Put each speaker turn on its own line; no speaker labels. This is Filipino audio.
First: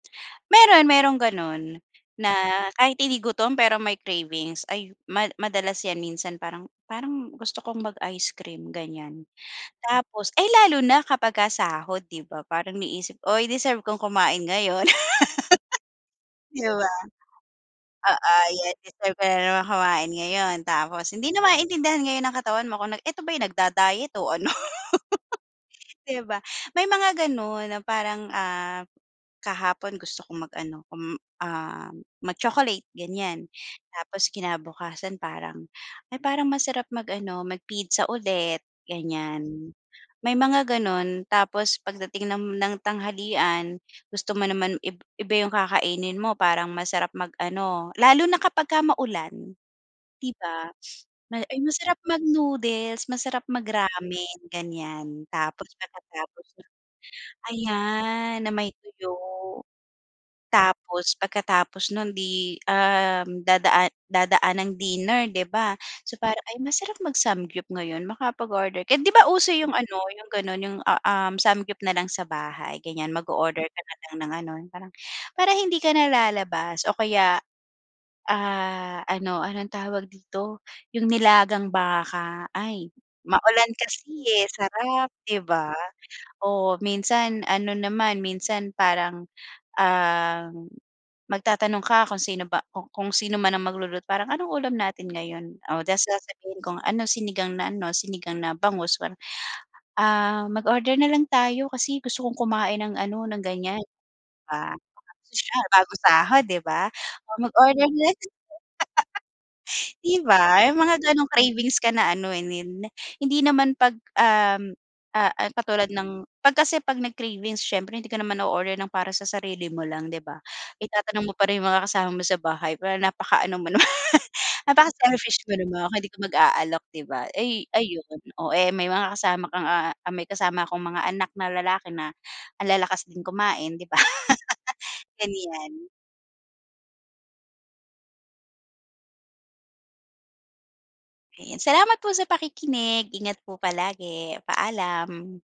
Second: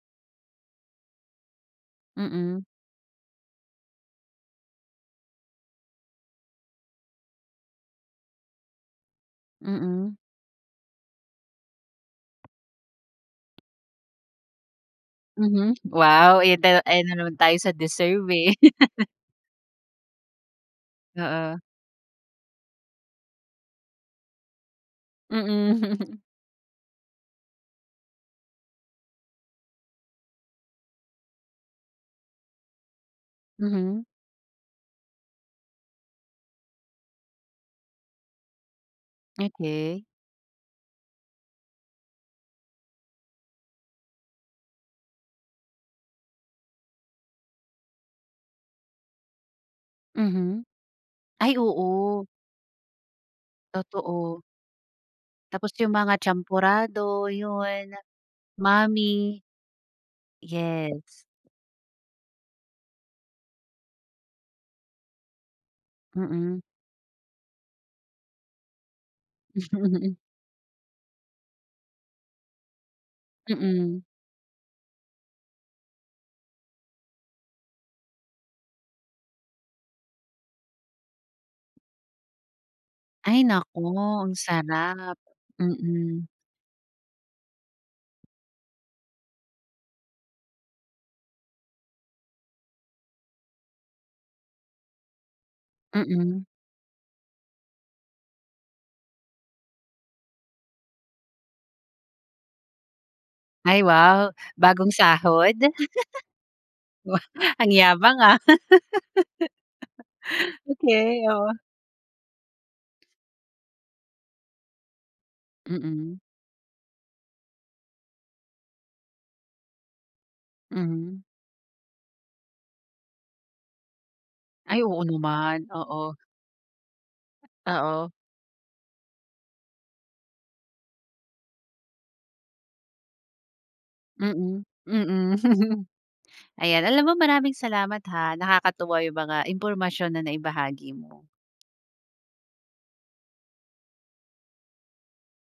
Meron, meron gano'n, na
Mm.
kahit hindi gutom pero may cravings, ayu ma madalas ‘yan minsan. Parang parang gusto kong mag-ice cream ganiyan.
Mm.
Tapos ay, lalo na kapagka sahod ‘di ba parang inisip, “Uy, deserve kong kumain ngayon.”
Mhm. Wow, ayan
‘Di
tayo
ba.
ayan na naman tayo sa deserve
Oo,
eh.
‘yan deserved ko nanaman kumain ngayon tapos hindi na
Oo.
maintindihan ngayon ng katawan mo kung na ito ba yung nagda-diet o ano.
Mm.
‘Di ba, may mga gano’n na parang, ah, kahapon gusto kong mag ano kung, ah, mag-chocolate ganiyan
Mhm.
tapos kinabukasan parang, “Ay parang masarap mag-ano, mag-pizza ulit.” Ganiyan,
Okey.
may mga gano’n, tapos pagdating ng ng tanghalian gusto mo naman ib iba yung kakainin mo. Parang masarap mag-ano, lalo na kapagka maulan, ‘di
Mhm.
ba. May
Ay,
ay, masarap
oo.
mag-noodles masarap mag-ramen
Totoo.
ganiyan. Tapos
Tapos yung mga
pagkatapos no’n,
champorado, yun,
ayan na may tuyo.
mami. Yes.
Tapos pagkatapos nun, ‘di, um, dadaa dadaan ang dinner ‘di ba, so parang, “Ay
Mm.
masarap mag-samgyup ngayon makapag-order kaya.” ‘Di ba uso yung ano,
Mhm.
yung ganun, yung, u um, samgyup nalang sa bahay. Ganiyan, mag-o-order ka
Mm.
nalang ng ano, parang para hindi ka nalalabas o kaya, ah, ano anong tawag dito. Yung nilagang baka, ay
Ay,
maulan
naku
kasi
ang
eh, sarap
sarap.
'di ba.
Mm.
Oo, minsan ano naman, minsan parang, um, magtatanong ka kung sino ba ku kung sino man ang magluluto. Parang anong ulam natin ngayon o ta’s
Mm.
sasabihin kung ano, sinigang na ano, sinigang na bangus, ganun. “Ah, mag-order na lang tayo kasi gusto kong kumain ng ano, ng ganiyan.”
Ay
‘Di
wow,
ba.
bagong sahod.
Sosyal, bagong sahod ‘di ba,
Wow, ang
mag-order
yabang
next.
ah.
‘Di ba yung mga
Okey,
ganong
oo.
cravings ka na ano eh, hindi naman ‘pag, um, ah, ah, katulad
Mm.
ng ‘pag kasi ‘pag nag-cravings siyempre hindi ko naman na-order ng para sa sarili mo lang ‘di ba.
Mhm.
Itatanong mo pa rin yung mga kasama mo sa bahay parang napakaano mo naman
Ay, oo
napaka-selfish mo
naman.
naman kung hindi
Oo.
ka mag-aalok ‘di ba. Ay
Oo.
ayun, oh eh may mga kasama kang, ah, may kasama akong mga anak na lalaki na ang lalakas din kumain ‘di ba..
Mm, mm.
Ganiyan.
Ayan, alam mo maraming salamat ha nakakatuwa yung mga impormasyon na naibahagi mo.
Ayan, salamat po sa pakikinig. Ingat po palagi, paalam.